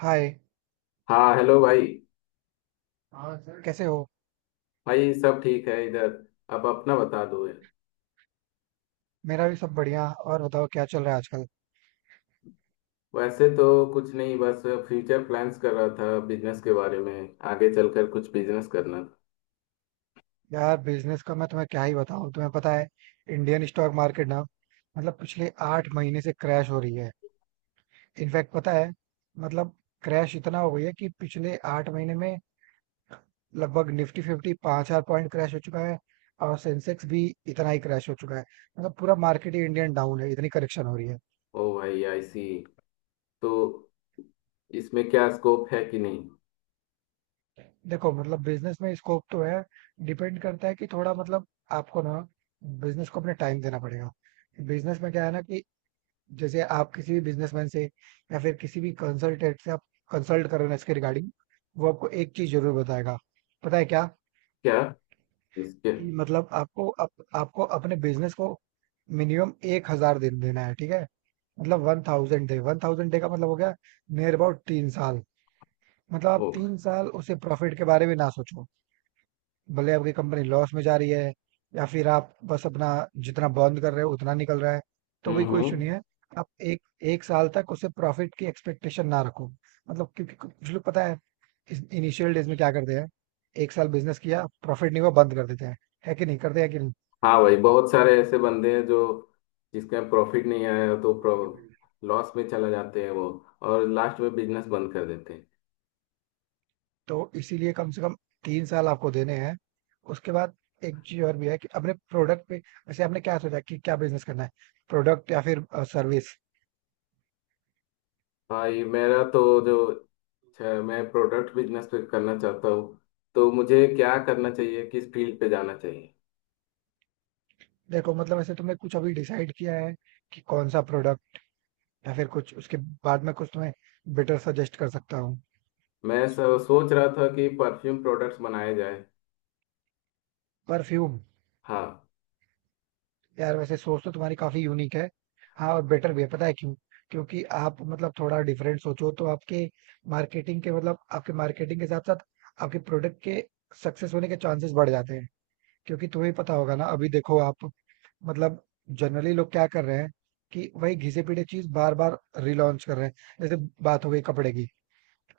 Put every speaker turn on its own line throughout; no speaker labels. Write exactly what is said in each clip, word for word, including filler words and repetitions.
हाय।
हाँ हेलो भाई।
हाँ सर कैसे हो।
भाई सब ठीक है इधर। अब अपना बता दो यार।
मेरा भी सब बढ़िया। और बताओ क्या चल रहा है आजकल।
वैसे तो कुछ नहीं बस फ्यूचर प्लान्स कर रहा था बिजनेस के बारे में, आगे चलकर कुछ बिजनेस करना था।
यार बिजनेस का मैं तुम्हें क्या ही बताऊं। तुम्हें पता है इंडियन स्टॉक मार्केट ना, मतलब पिछले आठ महीने से क्रैश हो रही है। इनफैक्ट पता है, मतलब क्रैश इतना हो गई है कि पिछले आठ महीने में लगभग निफ्टी फिफ्टी पाँच हजार पॉइंट क्रैश हो चुका है। और सेंसेक्स भी इतना ही क्रैश हो चुका है। मतलब पूरा मार्केट ही इंडियन डाउन है, इतनी करेक्शन हो रही है।
ओ भाई आई सी। तो इसमें क्या स्कोप है कि नहीं?
देखो मतलब बिजनेस में स्कोप तो है। डिपेंड करता है कि थोड़ा, मतलब आपको ना बिजनेस को अपने टाइम देना पड़ेगा। बिजनेस में क्या है ना कि जैसे आप किसी भी बिजनेसमैन से या फिर किसी भी कंसल्टेंट से आप कंसल्ट कर रहे हो इसके रिगार्डिंग, वो आपको एक चीज जरूर बताएगा। पता है क्या?
क्या इसके?
कि मतलब आपको अप, आपको अपने बिजनेस को मिनिमम एक हजार दिन देना है। ठीक है, मतलब one thousand day, one thousand day का मतलब हो गया नियर अबाउट तीन साल। मतलब आप
ओ भाई।
तीन साल उसे प्रॉफिट के बारे में ना सोचो। भले आपकी कंपनी लॉस में जा रही है या फिर आप बस अपना जितना बर्न कर रहे हो उतना निकल रहा है, तो
हम्म
भी कोई इशू नहीं
हम्म।
है। आप एक एक साल तक उसे प्रॉफिट की एक्सपेक्टेशन ना रखो। मतलब क्योंकि कुछ लोग, पता है, इनिशियल डेज में क्या करते हैं, एक साल बिजनेस किया प्रॉफिट नहीं हुआ बंद कर देते हैं। है कि नहीं, करते हैं कि नहीं?
हाँ भाई, बहुत सारे ऐसे बंदे हैं जो जिसका प्रॉफिट नहीं आया तो लॉस में चला जाते हैं वो, और लास्ट में बिजनेस बंद कर देते हैं।
तो इसीलिए कम से कम तीन साल आपको देने हैं। उसके बाद एक चीज और भी है कि अपने प्रोडक्ट पे, वैसे आपने क्या सोचा कि क्या बिजनेस करना है? प्रोडक्ट या फिर सर्विस?
भाई मेरा तो जो छ- मैं प्रोडक्ट बिजनेस पे करना चाहता हूँ। तो मुझे क्या करना चाहिए, किस फील्ड पे जाना चाहिए?
देखो मतलब ऐसे तुमने कुछ अभी डिसाइड किया है कि कौन सा प्रोडक्ट, या फिर कुछ, उसके बाद में कुछ तुम्हें बेटर सजेस्ट कर सकता हूँ।
मैं स- सोच रहा था कि परफ्यूम प्रोडक्ट्स बनाए जाए।
परफ्यूम?
हाँ।
यार वैसे सोच तो तुम्हारी काफी यूनिक है। हाँ और बेटर भी है, पता है क्यों? क्योंकि आप मतलब थोड़ा डिफरेंट सोचो तो आपके मार्केटिंग के मतलब आपके मार्केटिंग के साथ साथ आपके प्रोडक्ट के सक्सेस होने के चांसेस बढ़ जाते हैं। क्योंकि तुम्हें पता होगा ना, अभी देखो आप, मतलब जनरली लोग क्या कर रहे हैं कि वही घिसे पीटे चीज बार बार रिलॉन्च कर रहे हैं। जैसे बात हो गई कपड़े की,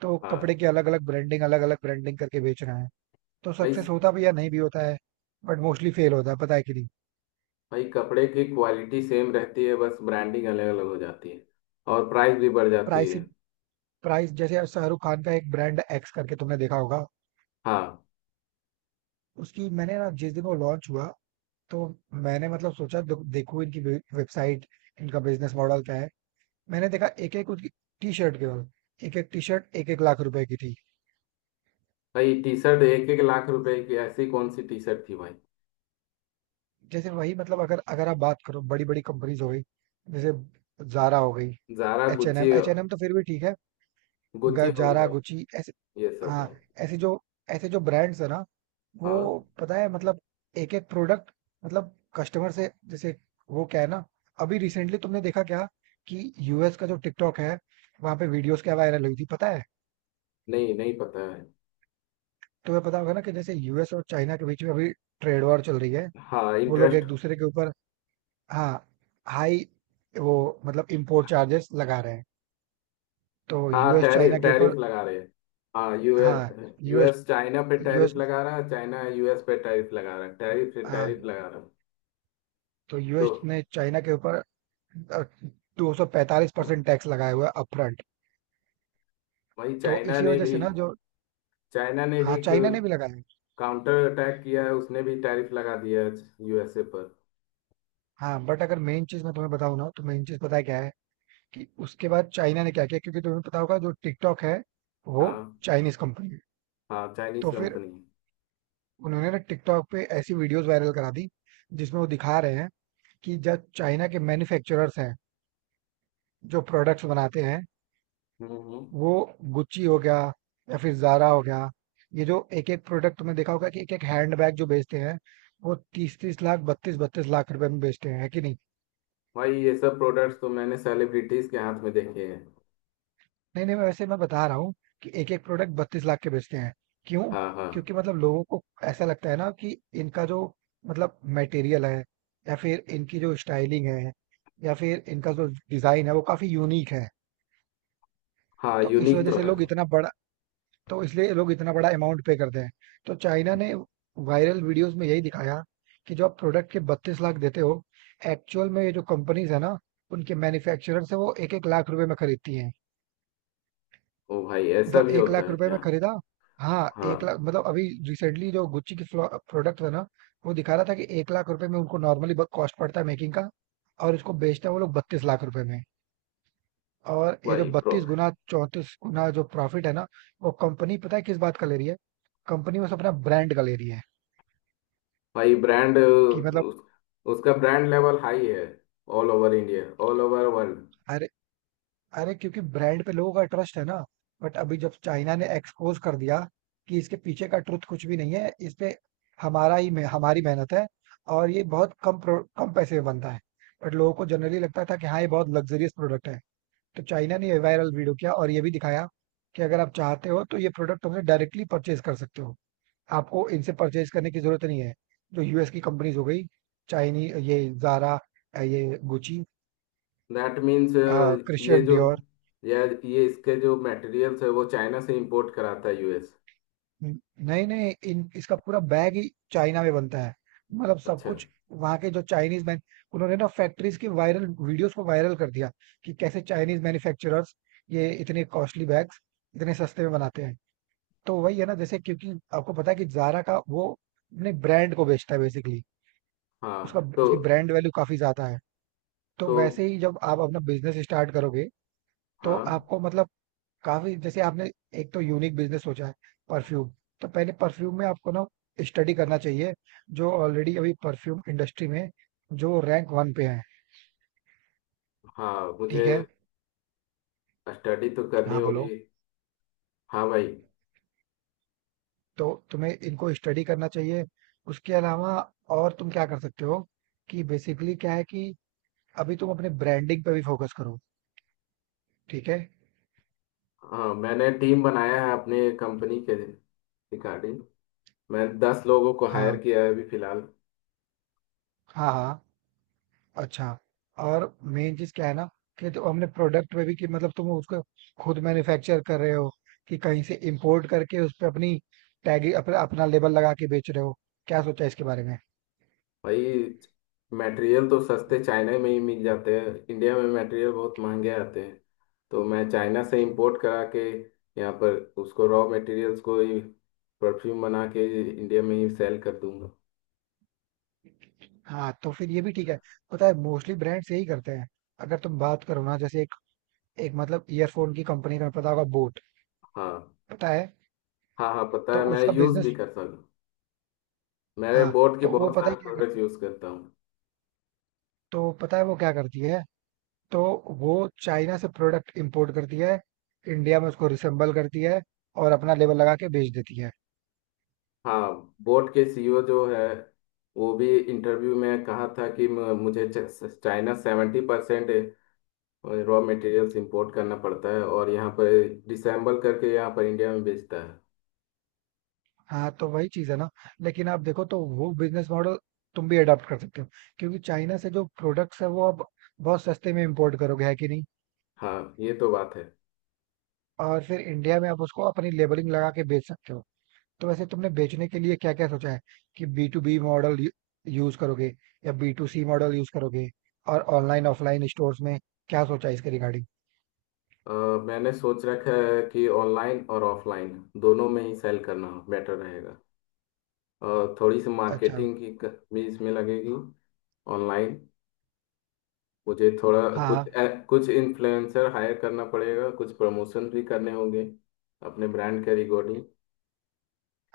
तो कपड़े
हाँ
के अलग अलग ब्रांडिंग अलग अलग ब्रांडिंग करके बेच रहे हैं। तो
भाई।
सक्सेस होता भी या नहीं भी होता है, बट मोस्टली फेल होता है, पता है कि नहीं?
भाई कपड़े की क्वालिटी सेम रहती है, बस ब्रांडिंग अलग अलग हो जाती है और प्राइस भी बढ़ जाती है।
प्राइसिंग, प्राइस, जैसे अब शाहरुख खान का एक ब्रांड एक्स करके तुमने देखा होगा।
हाँ
उसकी मैंने ना, जिस दिन वो लॉन्च हुआ तो मैंने मतलब सोचा दे- देखूं इनकी वे- वेबसाइट, इनका बिजनेस मॉडल क्या है। मैंने देखा एक एक उसकी टी शर्ट केवल, एक एक टी शर्ट एक एक लाख रुपए की थी।
भाई, टी शर्ट एक एक लाख रुपए की, ऐसी कौन सी टी शर्ट थी भाई?
जैसे वही मतलब अगर अगर आप बात करो बड़ी बड़ी कंपनीज हो गई, जैसे जारा हो गई,
Zara
H and M,
Gucci.
H and M तो फिर भी ठीक है। ग-
गुच्ची हो
जारा
गया।
गुची ऐसे,
ये सब।
हाँ, ऐसे जो ऐसे जो ब्रांड्स है ना, वो
हाँ।
पता है मतलब एक एक प्रोडक्ट, मतलब कस्टमर से जैसे, वो क्या है ना, अभी रिसेंटली तुमने देखा क्या कि यूएस का जो टिकटॉक है, वहां पे वीडियोस क्या वायरल हुई थी, पता है?
नहीं नहीं पता है।
तुम्हें पता होगा ना कि जैसे यूएस और चाइना के बीच में अभी ट्रेड वॉर चल रही है,
हाँ
वो लोग एक
इंटरेस्ट।
दूसरे के ऊपर, हाँ, हाई, वो मतलब इम्पोर्ट चार्जेस लगा रहे हैं। तो
हाँ
यूएस चाइना
टैरिफ
के
टैरिफ
ऊपर,
लगा रहे हैं। हाँ
हाँ,
यूएस।
यूएस,
यूएस चाइना पे
यूएस
टैरिफ लगा रहा है, चाइना यूएस पे टैरिफ लगा रहा है, टैरिफ पे
हाँ,
टैरिफ लगा रहा है।
तो
तो
यूएस ने चाइना के ऊपर दो सौ पैंतालीस परसेंट टैक्स लगाया हुआ है अपफ्रंट।
वही
तो
चाइना
इसी
ने
वजह
भी।
से ना जो,
चाइना ने
हाँ,
भी
चाइना ने भी लगाया है।
काउंटर अटैक किया है, उसने भी टैरिफ लगा दिया है यूएसए पर।
हाँ बट अगर मेन चीज मैं तुम्हें बताऊं ना, तो मेन चीज पता है क्या है? कि उसके बाद चाइना ने क्या किया। क्योंकि तुम्हें पता होगा जो टिकटॉक है वो
हाँ।
चाइनीज कंपनी है।
हाँ चाइनीज
तो फिर
कंपनी।
उन्होंने ना टिकटॉक पे ऐसी वीडियोस वायरल करा दी जिसमें वो दिखा रहे हैं कि जब चाइना के मैन्युफैक्चरर्स हैं जो प्रोडक्ट्स बनाते हैं,
हम्म हम्म।
वो, गुच्ची हो गया या फिर जारा हो गया, ये जो एक एक प्रोडक्ट, तुमने देखा होगा कि एक एक हैंड बैग जो बेचते हैं वो तीस तीस लाख बत्तीस बत्तीस लाख रुपए में बेचते हैं, है कि नहीं?
भाई ये सब प्रोडक्ट्स तो मैंने सेलिब्रिटीज के हाथ में देखे हैं।
नहीं नहीं, मैं वैसे मैं बता रहा हूँ कि एक एक प्रोडक्ट बत्तीस लाख के बेचते हैं। क्यों?
हाँ हाँ।
क्योंकि मतलब लोगों को ऐसा लगता है ना कि इनका जो मतलब मटेरियल है, या फिर इनकी जो स्टाइलिंग है, या फिर इनका जो डिजाइन है वो काफी यूनिक है।
हाँ
तो इस
यूनिक
वजह
तो
से
है।
लोग इतना बड़ा, तो इसलिए लोग इतना बड़ा अमाउंट पे करते हैं। तो चाइना ने वायरल वीडियोस में यही दिखाया कि जो आप प्रोडक्ट के बत्तीस लाख देते हो, एक्चुअल में ये जो कंपनीज है ना, उनके मैन्युफैक्चरर से वो एक एक लाख रुपए में खरीदती हैं।
ओ भाई ऐसा
मतलब
भी
एक
होता
लाख
है
रुपए
क्या?
में खरीदा, हाँ,
हाँ।
एक लाख, मतलब अभी रिसेंटली जो गुच्ची की प्रोडक्ट था ना, वो दिखा रहा था कि एक लाख रुपए में उनको नॉर्मली कॉस्ट पड़ता है मेकिंग का, और इसको बेचते हैं वो लोग बत्तीस लाख रुपए में। और ये जो
वही।
बत्तीस गुना चौंतीस गुना जो प्रॉफिट है ना, वो कंपनी पता है किस बात का ले रही है? कंपनी बस अपना ब्रांड का ले रही है।
भाई ब्रांड
कि मतलब,
उस, उसका ब्रांड लेवल हाई है all over India, all over world.
अरे अरे क्योंकि ब्रांड पे लोगों का ट्रस्ट है ना। बट अभी जब चाइना ने एक्सपोज कर दिया कि इसके पीछे का ट्रुथ कुछ भी नहीं है, इस पे हमारा ही मे- हमारी मेहनत है, और ये बहुत कम प्रो- कम पैसे में बनता है। बट लोगों को जनरली लगता था कि हाँ ये बहुत लग्जरियस प्रोडक्ट है। तो चाइना ने ये वायरल वीडियो किया और ये भी दिखाया कि अगर आप चाहते हो तो ये प्रोडक्ट हमसे डायरेक्टली परचेज कर सकते हो, आपको इनसे परचेज़ करने की ज़रूरत नहीं है। जो यूएस की कंपनीज़ हो गई, चाइनी ये ज़ारा, अ, ये गुची,
दैट मीन्स
अ,
ये
क्रिश्चियन
जो,
डियोर,
या ये इसके जो मटेरियल्स है वो चाइना से इंपोर्ट कराता है यूएस।
हुँ, नए-नए इन इसका पूरा बैग ही चाइना में बनता है। मतलब सब
अच्छा।
कुछ वहाँ के जो चाइनीज़ मैन, उन्होंने ना फैक्ट्रीज़ की वायरल वीडियोज़ को वायरल कर दिया कि कैसे चाइनीज़ मैन्युफैक्चरर्स ये इतने कॉस्टली बैग्स इतने सस्ते में बनाते हैं। तो वही है ना, जैसे क्योंकि आपको पता है कि ज़ारा का वो अपने ब्रांड को बेचता है बेसिकली,
हाँ
उसका,
तो।
उसकी ब्रांड वैल्यू काफ़ी ज़्यादा है। तो
तो।
वैसे ही जब आप अपना बिजनेस स्टार्ट करोगे, तो
हाँ
आपको मतलब काफी, जैसे आपने एक तो यूनिक बिजनेस सोचा है, परफ्यूम। तो पहले परफ्यूम में आपको ना स्टडी करना चाहिए जो ऑलरेडी अभी परफ्यूम इंडस्ट्री में जो रैंक वन पे हैं।
हाँ मुझे
ठीक है,
स्टडी तो करनी
हाँ
होगी।
बोलो।
हाँ भाई।
तो तुम्हें इनको स्टडी करना चाहिए। उसके अलावा और तुम क्या कर सकते हो कि बेसिकली क्या है कि अभी तुम अपने ब्रांडिंग पे भी फोकस करो, ठीक है।
हाँ मैंने टीम बनाया है अपने कंपनी के रिगार्डिंग। मैं दस लोगों को हायर
हाँ,
किया है अभी फिलहाल।
हाँ हाँ, अच्छा, और मेन चीज़ क्या है ना कि जो हमने प्रोडक्ट में भी कि मतलब तुम उसको खुद मैन्युफैक्चर कर रहे हो कि कहीं से इंपोर्ट करके उस पे अपनी टैग, अपना अपना लेबल लगा के बेच रहे हो? क्या सोचा इसके बारे में?
भाई मटेरियल तो सस्ते चाइना में ही मिल जाते हैं, इंडिया में मटेरियल बहुत महंगे आते हैं। तो मैं चाइना से इंपोर्ट करा के यहाँ पर उसको रॉ मटेरियल्स को ही परफ्यूम बना के इंडिया में ही सेल कर दूंगा।
हाँ तो फिर ये भी ठीक है। पता है मोस्टली ब्रांड्स यही करते हैं। अगर तुम बात करो ना जैसे एक एक मतलब ईयरफोन की कंपनी का पता होगा, बोट,
हाँ।
पता है?
हाँ हाँ पता
तो
है, मैं
उसका
यूज़ भी
बिजनेस
करता हूँ। मेरे
हाँ
बोट के
तो वो
बहुत
पता
सारे
है क्या
प्रोडक्ट्स
करती है,
यूज़ करता हूँ।
तो पता है वो क्या करती है तो वो चाइना से प्रोडक्ट इंपोर्ट करती है, इंडिया में उसको रिसेंबल करती है, और अपना लेबल लगा के बेच देती है।
हाँ बोट के सी ई ओ जो है वो भी इंटरव्यू में कहा था कि म- मुझे च- China seventy percent raw materials import करना पड़ता है और यहाँ पर डिसेंबल करके यहाँ पर इंडिया में बेचता है।
हाँ तो वही चीज है ना। लेकिन आप देखो तो वो बिजनेस मॉडल तुम भी अडॉप्ट कर सकते हो। क्योंकि चाइना से जो प्रोडक्ट्स है वो आप बहुत सस्ते में इंपोर्ट करोगे, है कि नहीं?
हाँ ये तो बात है।
और फिर इंडिया में आप उसको अपनी लेबलिंग लगा के बेच सकते हो। तो वैसे तुमने बेचने के लिए क्या क्या सोचा है, कि B to B model use करोगे या B to C model use करोगे, और ऑनलाइन ऑफलाइन स्टोर्स में क्या सोचा है इसके रिगार्डिंग?
अ, मैंने सोच रखा है कि ऑनलाइन और ऑफलाइन दोनों में ही सेल करना बेटर रहेगा। और थोड़ी सी
अच्छा,
मार्केटिंग की क- भी इसमें लगेगी। ऑनलाइन मुझे थोड़ा कुछ
हाँ।
ए- कुछ इन्फ्लुएंसर हायर करना पड़ेगा, कुछ प्रमोशन भी करने होंगे अपने ब्रांड के रिकॉर्डिंग।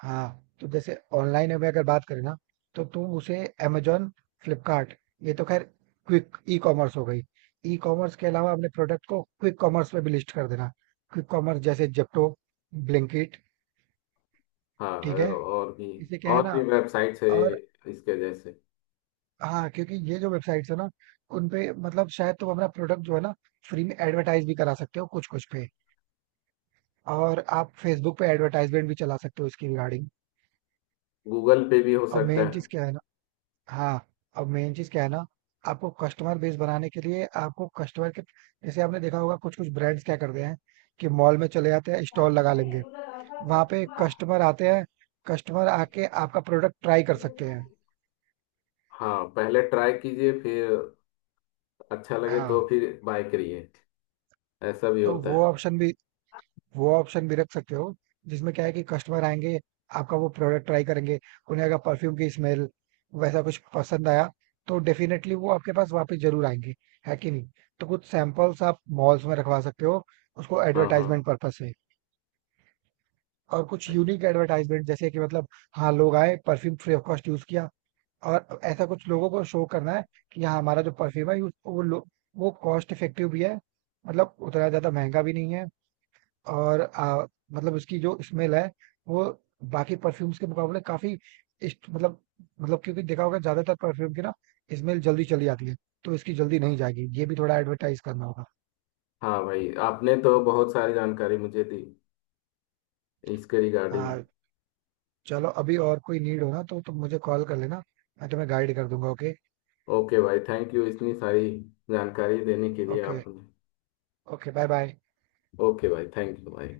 हाँ, तो जैसे ऑनलाइन में अगर बात करें ना, तो तुम उसे अमेजोन, फ्लिपकार्ट, ये तो खैर क्विक ई कॉमर्स हो गई, ई कॉमर्स के अलावा अपने प्रोडक्ट को क्विक कॉमर्स में भी लिस्ट कर देना। क्विक कॉमर्स जैसे जेप्टो, ब्लिंकिट।
हाँ
ठीक है,
और भी।
इसे क्या है
और
ना,
भी वेबसाइट्स है
और,
इसके जैसे।
हाँ क्योंकि ये जो वेबसाइट्स है ना, उन पे मतलब शायद तुम अपना प्रोडक्ट जो है ना फ्री में एडवर्टाइज भी करा सकते हो कुछ कुछ पे। और आप फेसबुक पे एडवर्टाइजमेंट भी चला सकते हो इसकी रिगार्डिंग।
गूगल पे भी हो
और
सकता
मेन
है।
चीज क्या है ना, हाँ, अब मेन चीज क्या है ना आपको कस्टमर बेस बनाने के लिए आपको कस्टमर के, जैसे आपने देखा होगा कुछ कुछ ब्रांड्स क्या करते हैं कि मॉल में चले जाते हैं, स्टॉल लगा लेंगे, वहां पे कस्टमर आते हैं, कस्टमर आके आपका प्रोडक्ट ट्राई कर सकते हैं।
हाँ पहले ट्राई कीजिए, फिर अच्छा लगे तो
हाँ
फिर बाय करिए। ऐसा भी
तो
होता
वो
है।
ऑप्शन भी वो ऑप्शन भी रख सकते हो, जिसमें क्या है कि कस्टमर आएंगे, आपका वो प्रोडक्ट ट्राई करेंगे, उन्हें अगर परफ्यूम की स्मेल वैसा कुछ पसंद आया तो डेफिनेटली वो आपके पास वापस जरूर आएंगे, है कि नहीं? तो कुछ सैंपल्स आप मॉल्स में रखवा सकते हो, उसको
हाँ हाँ
एडवर्टाइजमेंट पर्पस से। और कुछ
भाई।
यूनिक एडवर्टाइजमेंट, जैसे कि मतलब, हाँ, लोग आए perfume free of cost use किया, और ऐसा कुछ लोगों को शो करना है कि हाँ हमारा जो परफ्यूम है use- वो लो- वो कॉस्ट इफेक्टिव भी है, मतलब उतना ज्यादा महंगा भी नहीं है, और अ, मतलब उसकी जो स्मेल है वो बाकी परफ्यूम्स के मुकाबले काफी इस्ट- मतलब मतलब क्योंकि देखा होगा ज्यादातर परफ्यूम की ना स्मेल जल्दी चली जाती है, तो इसकी जल्दी नहीं जाएगी, ये भी थोड़ा एडवर्टाइज करना होगा।
हाँ भाई आपने तो बहुत सारी जानकारी मुझे दी इसके रिगार्डिंग।
हाँ, चलो अभी और कोई नीड हो ना तो तुम मुझे कॉल कर लेना, मैं तुम्हें गाइड कर दूंगा। ओके?
ओके भाई थैंक यू इतनी सारी जानकारी देने के लिए
ओके,
आपने।
Okay bye bye.
ओके भाई थैंक यू भाई।